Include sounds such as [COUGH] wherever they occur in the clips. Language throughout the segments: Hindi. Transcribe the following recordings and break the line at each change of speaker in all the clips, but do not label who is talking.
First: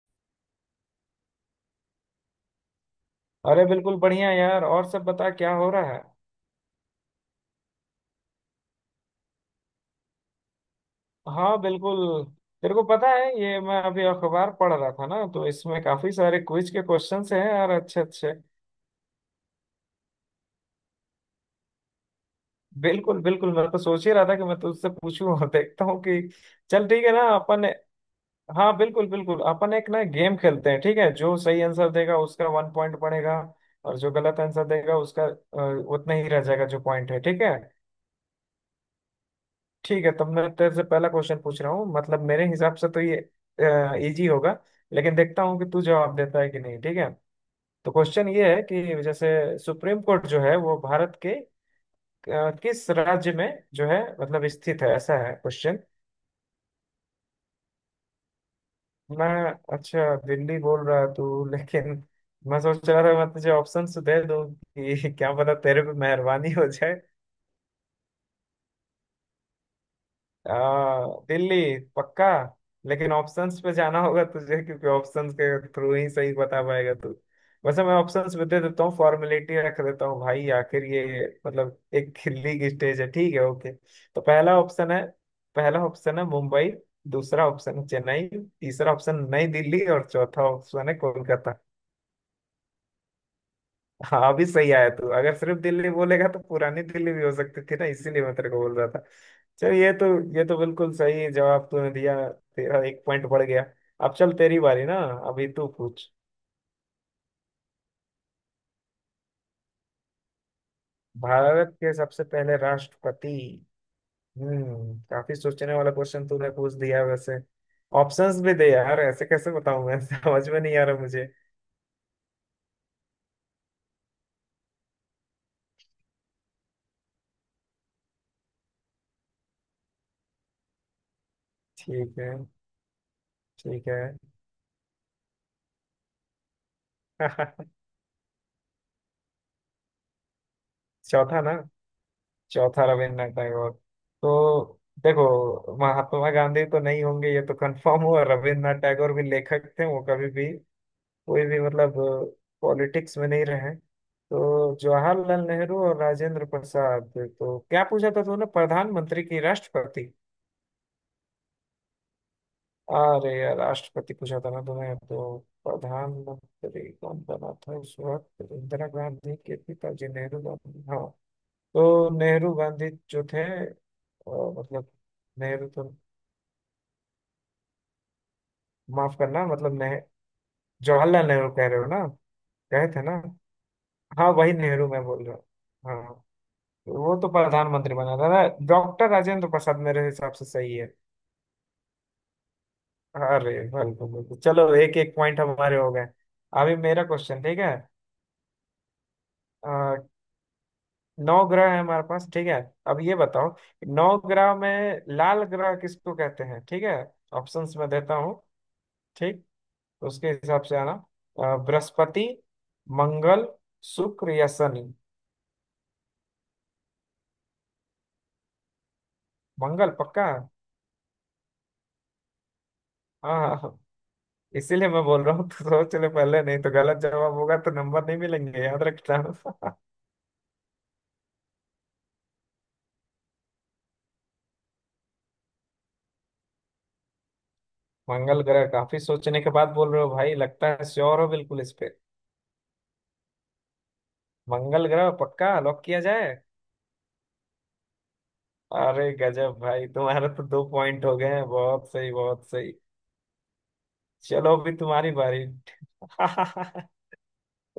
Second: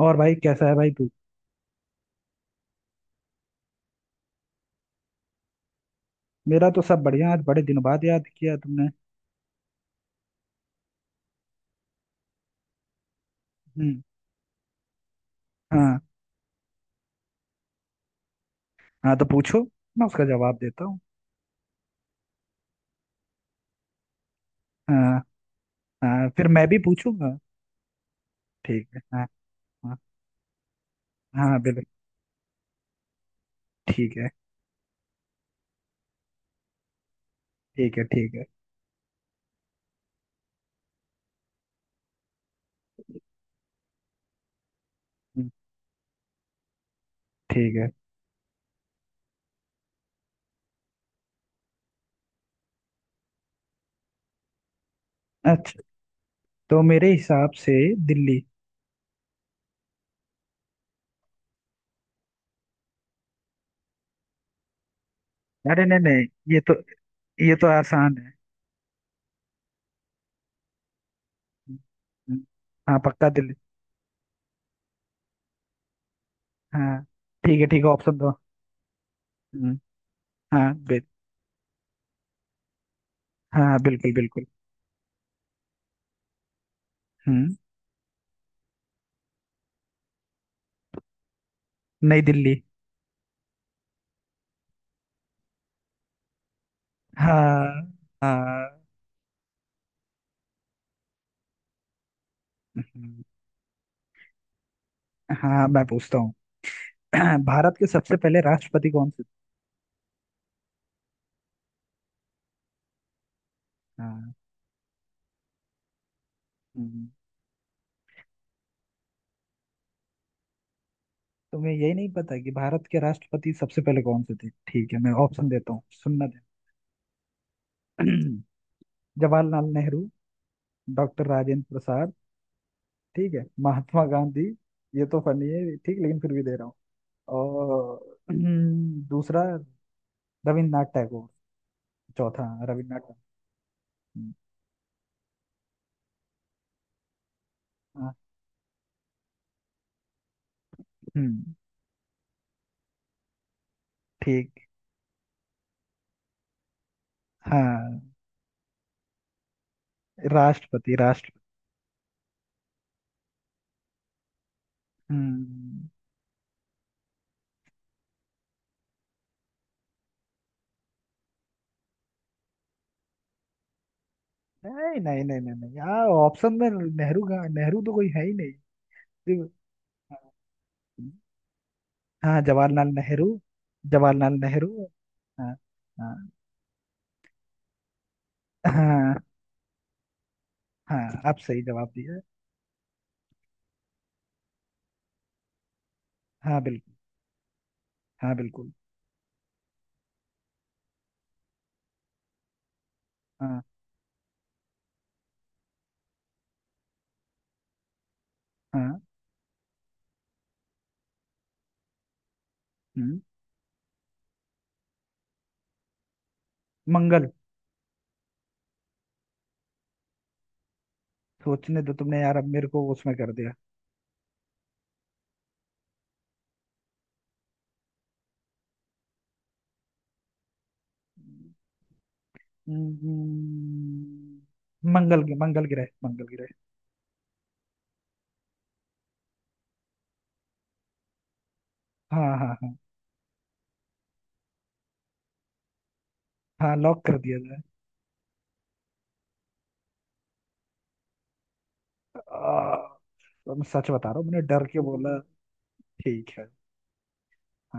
और भाई, कैसा है भाई तू?
अरे बिल्कुल बढ़िया यार। और सब बता, क्या हो रहा है?
मेरा तो सब बढ़िया। आज बड़े दिन बाद याद किया तुमने।
हाँ, बिल्कुल। तेरे को पता है, ये मैं
हम्म।
अभी अखबार पढ़ रहा था ना, तो इसमें
हाँ।
काफी सारे क्विज के क्वेश्चंस हैं यार, अच्छे अच्छे।
हाँ, तो पूछो। मैं उसका जवाब देता हूँ।
बिल्कुल बिल्कुल, मैं तो सोच ही रहा था कि मैं तुझसे
हाँ।
पूछूं और देखता हूँ कि।
हाँ, फिर मैं भी
चल, ठीक है ना
पूछूंगा।
अपन। हाँ,
ठीक है।
बिल्कुल
हाँ।
बिल्कुल। अपन एक
हाँ।
ना गेम खेलते हैं, ठीक है? जो
हाँ
सही
बिल्कुल।
आंसर देगा उसका 1 पॉइंट पड़ेगा। और जो
ठीक है।
गलत आंसर देगा उसका उतना ही रह जाएगा जो पॉइंट है, ठीक है।
ठीक है। ठीक है।
ठीक है, तब मैं तेरे से पहला क्वेश्चन पूछ रहा हूँ। मतलब मेरे हिसाब से तो ये इजी होगा, लेकिन देखता
हम्म,
हूँ कि तू जवाब देता है कि नहीं, ठीक है।
ठीक है।
तो क्वेश्चन ये है कि जैसे, सुप्रीम कोर्ट जो है वो भारत के किस राज्य में जो है, मतलब स्थित है, ऐसा है क्वेश्चन।
अच्छा। तो मेरे हिसाब से दिल्ली।
मैं, अच्छा दिल्ली बोल रहा तू [LAUGHS] लेकिन मैं सोच रहा था मैं तुझे ऑप्शन दे दूँ कि [LAUGHS] क्या पता तेरे
अरे
पे
नहीं नहीं।
मेहरबानी
ये
हो।
तो ये तो आसान है।
दिल्ली,
हम्म।
पक्का?
हम्म। हाँ,
लेकिन
पक्का दिल्ली।
ऑप्शंस पे जाना होगा तुझे, क्योंकि ऑप्शंस के थ्रू ही सही बता पाएगा
हाँ।
तू।
ठीक है।
वैसे
ठीक है,
मैं
ऑप्शन दो।
ऑप्शंस भी दे देता हूँ, फॉर्मेलिटी
हम्म।
रख देता हूँ भाई,
हाँ
आखिर ये मतलब एक खिल्ली की स्टेज है, ठीक है, ओके।
हाँ, बिल्कुल
तो
बिल्कुल।
पहला ऑप्शन है मुंबई। दूसरा
हम्म।
ऑप्शन है चेन्नई, तीसरा ऑप्शन नई दिल्ली, और चौथा ऑप्शन है कोलकाता।
नई दिल्ली।
हाँ, भी सही आया तू। अगर सिर्फ दिल्ली बोलेगा तो पुरानी दिल्ली भी हो सकती
हाँ।
थी ना, इसीलिए मैं तेरे को बोल
हाँ।
रहा था। चल, ये तो बिल्कुल सही जवाब तूने दिया। तेरा एक
हम्म,
पॉइंट बढ़ गया। अब चल तेरी बारी ना, अभी
हाँ,
तू
मैं
पूछ।
पूछता हूँ। [CLEARS THROAT] भारत के सबसे पहले राष्ट्रपति कौन से
भारत के सबसे पहले राष्ट्रपति।
थे? हाँ।
काफी सोचने वाला क्वेश्चन तूने पूछ दिया है
हम्म।
वैसे। ऑप्शंस भी दे यार, ऐसे कैसे बताऊं मैं? [LAUGHS] समझ में नहीं आ रहा मुझे।
तुम्हें यही नहीं पता कि भारत के राष्ट्रपति सबसे पहले कौन से थे? ठीक है, मैं ऑप्शन देता हूँ। सुनना। ध्यान। [CLEARS THROAT] जवाहरलाल नेहरू। डॉक्टर राजेंद्र प्रसाद।
ठीक है,
ठीक है।
ठीक है।
महात्मा गांधी। ये तो फनी है, ठीक, लेकिन फिर भी दे रहा हूँ।
[LAUGHS]
और [CLEARS THROAT] दूसरा, रविन्द्रनाथ टैगोर।
चौथा ना?
चौथा, हाँ,
चौथा
रविन्द्रनाथ टैगोर।
रविन्द्रनाथ टैगोर। तो
हम्म।
देखो, महात्मा गांधी तो नहीं होंगे, ये तो कंफर्म
हाँ।
हुआ। रविन्द्रनाथ टैगोर भी लेखक थे, वो कभी भी
हम्म।
कोई भी मतलब पॉलिटिक्स में नहीं रहे।
ठीक।
तो जवाहरलाल नेहरू और राजेंद्र प्रसाद। तो क्या
हाँ।
पूछा था तूने, प्रधानमंत्री की राष्ट्रपति?
राष्ट्रपति राष्ट्र
अरे यार, राष्ट्रपति पूछा था ना तूने तो।
हम्म।
प्रधानमंत्री कौन बना था उस वक्त? इंदिरा गांधी के पिताजी, नेहरू गांधी, हाँ। तो नेहरू गांधी जो थे, मतलब,
नहीं नहीं नहीं नहीं
नेहरू
नहीं
तो,
यार, ऑप्शन में नेहरू का, नेहरू तो कोई है ही नहीं।
माफ करना,
सिर्फ-
मतलब नेह जवाहरलाल नेहरू कह रहे हो ना,
हाँ,
कहे
जवाहरलाल
थे ना।
नेहरू।
हाँ,
जवाहरलाल
वही
नेहरू।
नेहरू मैं बोल रहा हूँ,
हाँ
हाँ।
हाँ।
तो वो तो प्रधानमंत्री बना था ना। डॉक्टर
हाँ।
राजेंद्र प्रसाद मेरे हिसाब से सही है।
हाँ, आप सही जवाब दिया।
अरे बिल्कुल बिल्कुल, चलो एक एक पॉइंट हमारे हो गए।
हाँ
अभी
बिल्कुल।
मेरा क्वेश्चन, ठीक है?
हाँ बिल्कुल।
अ, नौ ग्रह है हमारे पास, ठीक है। अब ये बताओ
हाँ।
कि नौ ग्रह में लाल ग्रह किसको कहते हैं, ठीक है। ऑप्शंस मैं देता हूँ,
हाँ।
ठीक। उसके हिसाब से आना, बृहस्पति,
हम्म,
मंगल, शुक्र या शनि।
मंगल।
मंगल, पक्का?
सोचने दो तुमने यार, अब मेरे को उसमें कर
हाँ,
दिया।
हाँ, हाँ। इसीलिए मैं बोल रहा हूँ, तो सोच ले पहले, नहीं तो गलत जवाब होगा तो नंबर नहीं मिलेंगे, याद रखना। [LAUGHS]
हम्म। मंगल, मंगल ग्रह, मंगल ग्रह।
मंगल ग्रह, काफी सोचने के बाद बोल रहे हो भाई, लगता है श्योर हो बिल्कुल इस पे।
हाँ हाँ हाँ।
मंगल ग्रह पक्का, लॉक किया जाए?
हाँ, लॉक कर दिया जाए।
अरे गजब भाई, तुम्हारा तो 2 पॉइंट हो गए हैं। बहुत सही, बहुत सही।
आ, तो मैं सच बता रहा हूँ, मैंने
चलो
डर
अभी
के
तुम्हारी
बोला।
बारी।
ठीक है।
[LAUGHS]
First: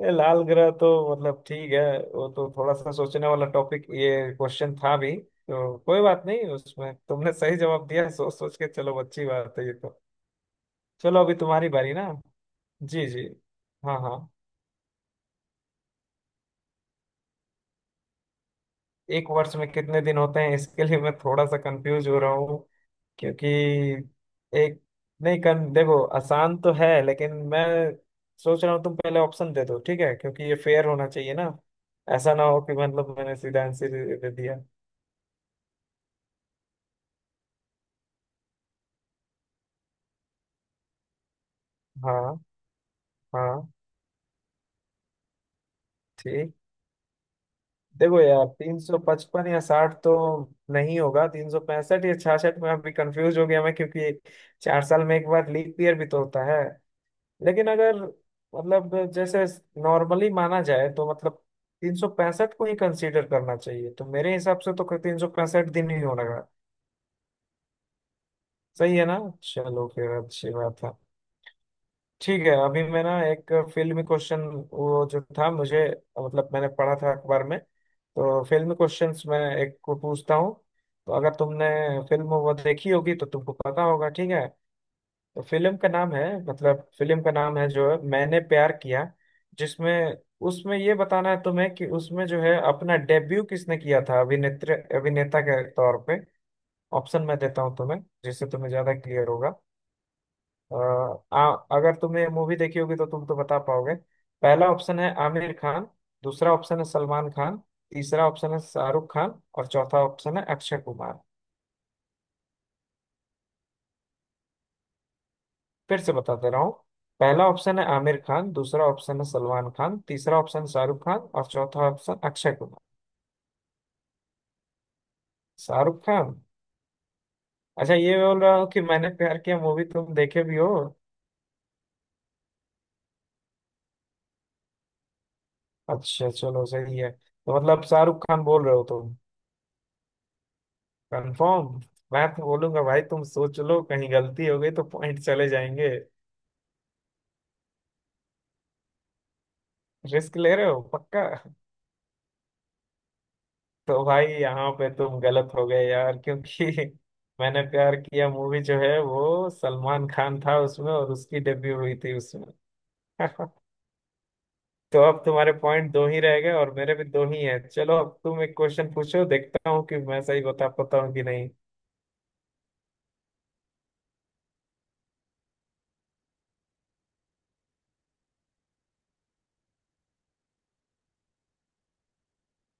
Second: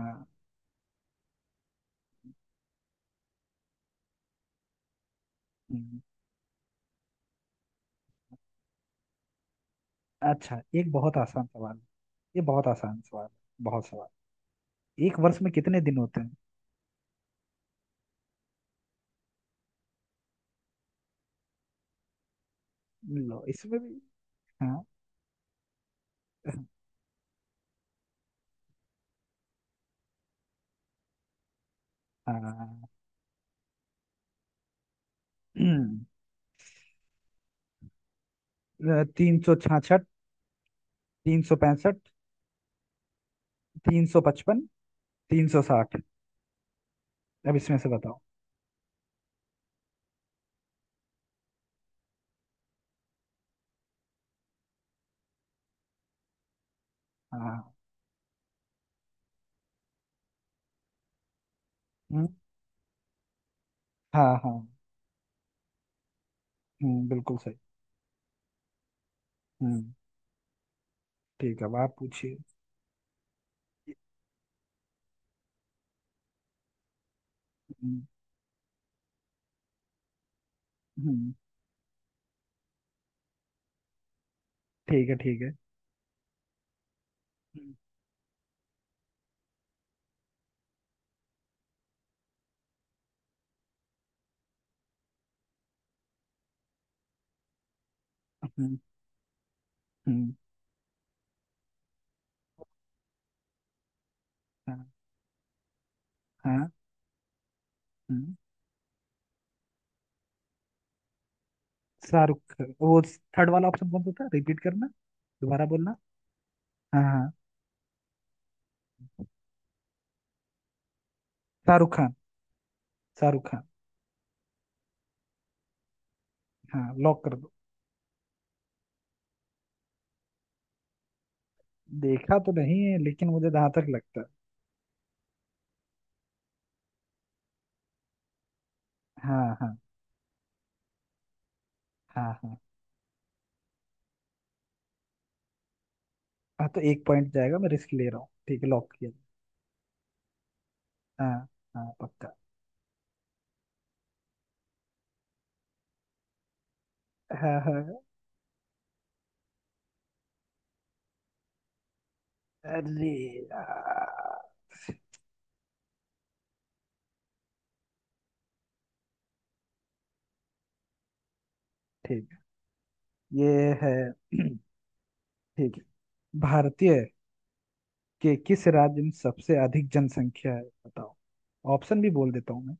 ये लाल ग्रह तो, मतलब ठीक है, वो तो थोड़ा सा सोचने वाला टॉपिक ये क्वेश्चन था भी, तो
हम्म।
कोई बात नहीं, उसमें तुमने सही जवाब दिया सोच सोच के। चलो, अच्छी बात है ये तो।
अच्छा, एक बहुत
चलो अभी
आसान
तुम्हारी
सवाल है।
बारी ना।
ये बहुत आसान
जी जी।
सवाल है। बहुत
हाँ, हाँ।
सवाल। एक वर्ष में कितने दिन होते हैं?
एक वर्ष में कितने दिन होते हैं, इसके लिए मैं थोड़ा सा कंफ्यूज हो रहा हूँ,
लो,
क्योंकि
इसमें भी।
एक,
हाँ।
नहीं, कन देखो आसान तो है, लेकिन मैं सोच रहा हूँ तुम पहले ऑप्शन दे दो, ठीक है, क्योंकि ये फेयर होना चाहिए ना। ऐसा ना हो कि
हाँ।
मतलब मैंने सीधा आंसर दे दिया।
[CLEARS THROAT] 366। 365।
हाँ, हाँ,
355। 360।
ठीक।
अब इसमें से बताओ।
देखो यार, 355 या साठ तो नहीं होगा, 365 या छियासठ में अभी कंफ्यूज हो गया मैं, क्योंकि 4 साल में एक बार लीप ईयर भी तो होता है। लेकिन
हाँ।
अगर, मतलब जैसे नॉर्मली माना जाए, तो मतलब तीन सौ
हम्म।
पैंसठ को ही कंसीडर करना चाहिए। तो मेरे
हाँ। हाँ।
हिसाब से तो 365 दिन ही होगा।
बिल्कुल सही।
सही है ना? चलो
हम्म।
फिर, अच्छी बात है।
ठीक है, अब आप पूछिए।
ठीक है, अभी मैं ना एक फिल्मी क्वेश्चन, वो जो था मुझे, मतलब मैंने पढ़ा था अखबार में,
हम्म।
तो फिल्मी क्वेश्चंस मैं एक को पूछता हूँ। तो
हम्म।
अगर तुमने फिल्म वो देखी होगी तो तुमको पता होगा, ठीक है।
ठीक है। ठीक
तो
है।
फिल्म का नाम है, मतलब फिल्म का नाम है
हम्म।
जो है मैंने प्यार किया, जिसमें, उसमें ये बताना है तुम्हें कि उसमें जो है अपना डेब्यू किसने किया था, अभिनेत्री अभिनेता के तौर पे। ऑप्शन मैं देता हूँ तुम्हें, जिससे तुम्हें
हम्म।
ज्यादा क्लियर होगा।
हम्म।
अ, आ, अगर तुमने मूवी देखी होगी तो तुम तो बता पाओगे। पहला
हाँ।
ऑप्शन है आमिर खान, दूसरा
हाँ।
ऑप्शन है सलमान खान, तीसरा
हम्म,
ऑप्शन है शाहरुख खान, और चौथा ऑप्शन है अक्षय कुमार।
शाहरुख खान। वो थर्ड वाला ऑप्शन कौन सा था? रिपीट करना। दोबारा बोलना।
फिर से बता दे रहा हूँ।
हाँ, हाँ।
पहला ऑप्शन है आमिर खान, दूसरा ऑप्शन है सलमान खान, तीसरा ऑप्शन शाहरुख खान, और चौथा
शाहरुख खान।
ऑप्शन अक्षय कुमार।
शाहरुख खान।
शाहरुख खान?
हाँ, लॉक कर दो।
अच्छा, ये बोल रहा हूँ कि मैंने प्यार किया मूवी तुम देखे भी हो?
देखा तो नहीं है, लेकिन मुझे जहां तक लगता है।
अच्छा चलो, सही है। तो मतलब शाहरुख खान बोल रहे हो तुम,
हाँ हाँ।
कंफर्म? मैं
हाँ
तो
हाँ।
बोलूंगा भाई, तुम सोच लो, कहीं गलती हो गई तो पॉइंट चले जाएंगे।
हाँ, तो 1 पॉइंट जाएगा, मैं रिस्क ले रहा हूँ, ठीक है, लॉक किया।
रिस्क ले रहे हो, पक्का?
हाँ। हाँ पक्का।
[LAUGHS] तो भाई यहाँ पे तुम गलत हो गए यार, क्योंकि [LAUGHS]
हाँ।
मैंने प्यार
हाँ।
किया मूवी जो है वो सलमान खान था उसमें, और उसकी डेब्यू हुई थी उसमें।
अरे
[LAUGHS]
यार।
तो अब तुम्हारे पॉइंट दो ही रह गए, और मेरे भी दो ही हैं। चलो अब तुम एक क्वेश्चन पूछो, देखता हूँ कि मैं सही बता पाता हूँ कि नहीं।
ठीक है। ये है। [CLEARS THROAT] ठीक है। भारतीय के किस राज्य में सबसे अधिक जनसंख्या है, बताओ? ऑप्शन भी बोल देता हूँ मैं।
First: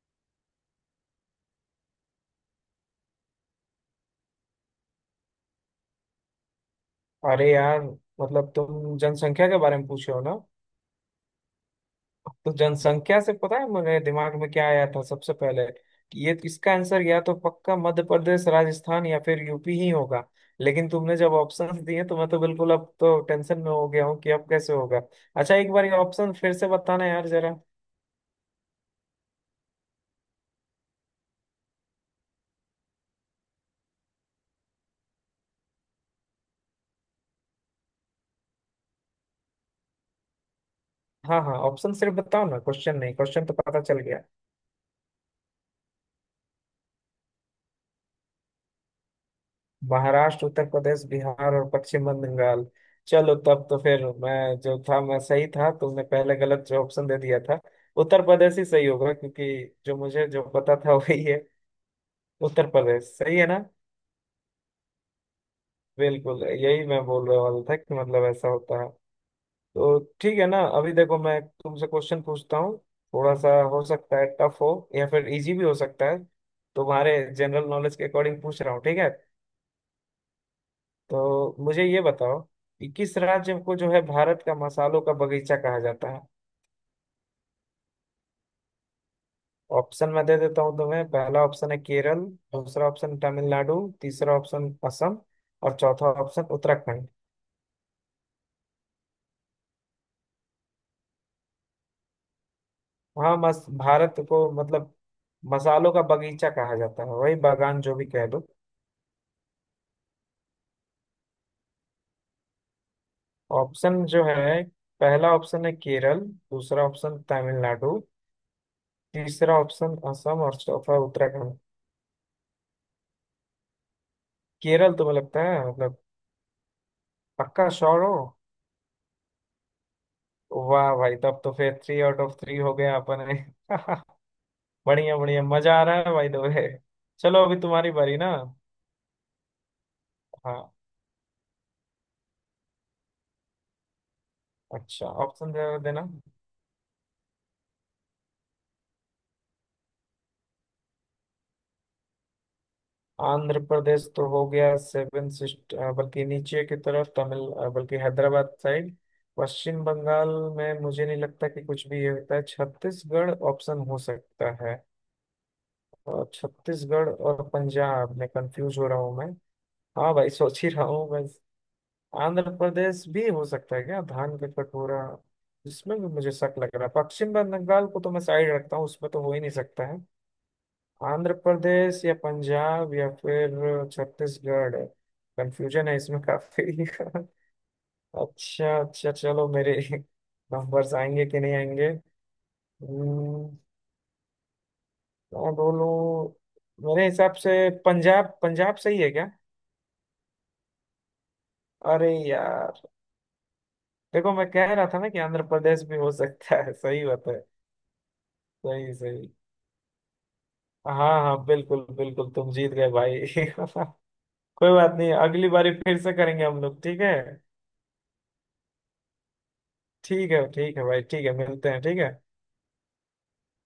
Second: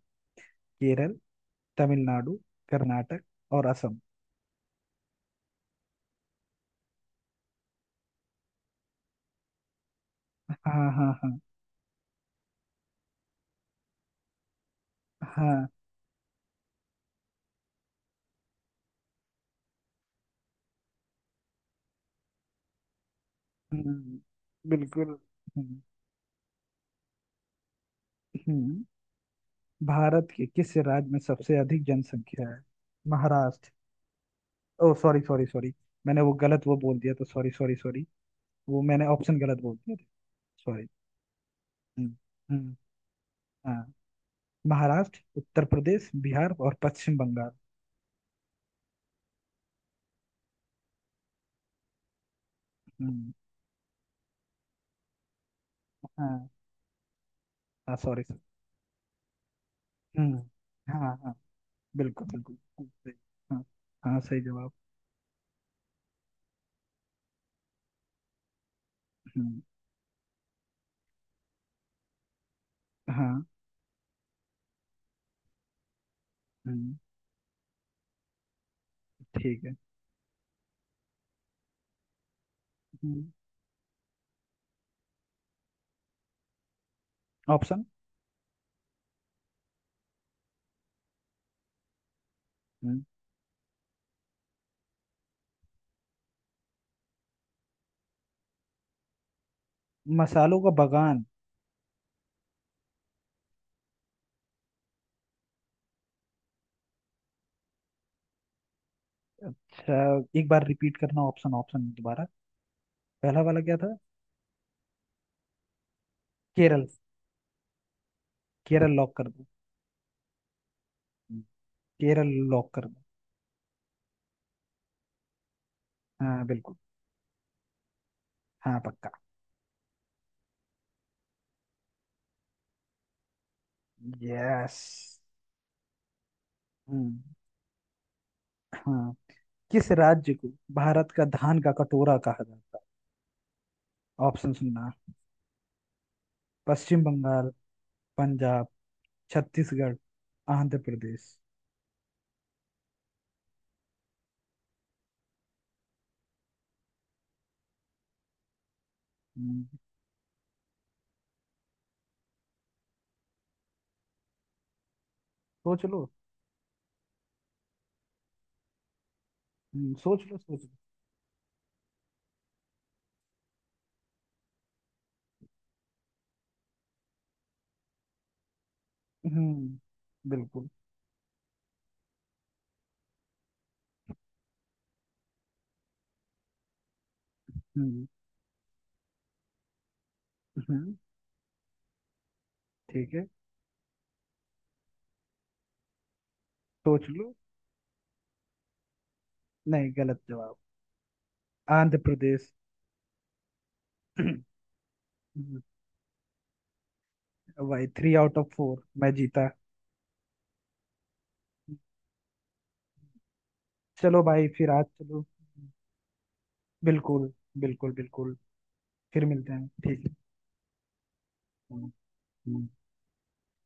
केरल, तमिलनाडु, कर्नाटक और असम।
अरे यार, मतलब तुम जनसंख्या के बारे में पूछे हो ना?
हाँ। हाँ। हाँ।
तो जनसंख्या से, पता है मेरे दिमाग में क्या आया था सबसे
हाँ।
पहले? कि ये इसका आंसर या तो पक्का मध्य प्रदेश, राजस्थान, या फिर यूपी ही होगा। लेकिन तुमने जब ऑप्शंस दिए तो मैं तो बिल्कुल, अब तो टेंशन में हो गया
हम्म,
हूँ कि अब कैसे होगा।
बिल्कुल।
अच्छा, एक
हम्म।
बार ये ऑप्शन फिर से बताना यार जरा।
हम्म। भारत के किस राज्य में सबसे अधिक जनसंख्या है? Maharashtra. Oh, sorry sorry sorry. मैंने वो गलत वो बोल दिया, तो सॉरी सॉरी सॉरी। वो मैंने ऑप्शन गलत बोल दिया। सॉरी।
हाँ, हाँ, ऑप्शन
हम्म।
सिर्फ बताओ ना,
हम्म।
क्वेश्चन नहीं, क्वेश्चन तो पता
हाँ।
चल गया।
महाराष्ट्र, उत्तर प्रदेश, बिहार और पश्चिम बंगाल।
महाराष्ट्र, उत्तर प्रदेश, बिहार और पश्चिम बंगाल।
हम्म।
चलो तब तो फिर, मैं जो था मैं सही था, तुमने पहले
हाँ।
गलत जो ऑप्शन दे दिया था।
हाँ, सॉरी
उत्तर
सर।
प्रदेश ही सही होगा, क्योंकि जो मुझे
हम्म।
जो पता था [LAUGHS]
हाँ।
वही
हाँ,
है।
बिल्कुल बिल्कुल।
उत्तर प्रदेश
सही।
सही है ना?
हाँ। हाँ, सही जवाब।
बिल्कुल यही मैं बोलने वाला था कि मतलब ऐसा होता है।
हम्म।
तो ठीक है ना, अभी देखो मैं तुमसे क्वेश्चन पूछता हूँ। थोड़ा
हाँ।
सा हो सकता है टफ हो, या फिर इजी भी हो सकता है।
हम्म।
तुम्हारे जनरल नॉलेज के अकॉर्डिंग पूछ रहा हूँ, ठीक है।
ठीक है।
तो मुझे ये बताओ कि किस
हम्म।
राज्य को जो है भारत का मसालों का बगीचा कहा जाता है।
ऑप्शन।
ऑप्शन मैं दे देता हूँ तुम्हें। पहला ऑप्शन है केरल, दूसरा
हम्म।
ऑप्शन तमिलनाडु, तीसरा ऑप्शन असम, और चौथा ऑप्शन उत्तराखंड।
मसालों का बगान।
वहाँ मस भारत को, मतलब मसालों का बगीचा कहा जाता है, वही बागान जो भी कह दो।
अच्छा, एक बार रिपीट करना, ऑप्शन ऑप्शन दोबारा। पहला वाला क्या था?
ऑप्शन जो है, पहला ऑप्शन है केरल, दूसरा
केरल।
ऑप्शन तमिलनाडु,
केरल लॉक कर दो।
तीसरा ऑप्शन असम और चौथा उत्तराखंड।
केरल लॉक कर दो।
केरल तुम्हें लगता है, मतलब?
हाँ बिल्कुल।
पक्का श्योर हो?
हाँ पक्का।
वाह भाई, तब तो फिर थ्री आउट ऑफ थ्री हो गया अपन ने। [LAUGHS]
यस।
बढ़िया बढ़िया, मजा आ रहा है भाई। दो है।
हम्म।
चलो अभी तुम्हारी बारी ना।
हाँ। किस राज्य को
हाँ,
भारत का धान का कटोरा कहा जाता है? ऑप्शन सुनना।
अच्छा ऑप्शन दे देना।
पश्चिम बंगाल, पंजाब, छत्तीसगढ़, आंध्र प्रदेश।
आंध्र प्रदेश तो हो गया सेवन सिस्ट, बल्कि नीचे की तरफ तमिल, बल्कि हैदराबाद साइड।
हम्म,
पश्चिम बंगाल में मुझे नहीं लगता कि कुछ भी ये होता है। छत्तीसगढ़ ऑप्शन हो सकता है,
सोच लो।
और छत्तीसगढ़ और पंजाब में कंफ्यूज हो रहा हूँ मैं। हाँ
सोच
भाई,
लो,
सोच
सोच
ही
लो।
रहा हूँ मैं। आंध्र प्रदेश भी हो सकता है क्या धान का कटोरा? जिसमें भी मुझे शक लग रहा है पश्चिम बंगाल को, तो मैं साइड रखता हूँ, उसमें तो हो ही नहीं
हम्म।
सकता है।
बिल्कुल।
आंध्र प्रदेश या पंजाब या फिर छत्तीसगढ़, कंफ्यूजन है इसमें काफी।
हम्म।
[LAUGHS] अच्छा अच्छा, चलो मेरे
हम्म।
नंबर्स आएंगे कि नहीं आएंगे?
ठीक है।
हम्म, मैं बोलूँ? मेरे
सोच लो।
हिसाब से पंजाब, पंजाब सही है क्या?
नहीं, गलत जवाब। आंध्र
अरे
प्रदेश।
यार, देखो मैं
[CLEARS THROAT]
कह रहा था ना कि आंध्र
हम्म,
प्रदेश भी हो सकता है। [LAUGHS] सही बात है।
भाई, 3 आउट ऑफ 4
सही,
मैं
सही,
जीता।
हाँ हाँ, बिल्कुल बिल्कुल, तुम जीत गए भाई।
चलो भाई,
[LAUGHS]
फिर
कोई
आज
बात नहीं,
चलो।
अगली बारी फिर से करेंगे हम लोग, ठीक है।
बिल्कुल। बिल्कुल बिल्कुल। फिर मिलते हैं, ठीक है।
ठीक है, ठीक है भाई, ठीक है, मिलते हैं,
हम्म।
ठीक है।
हम्म।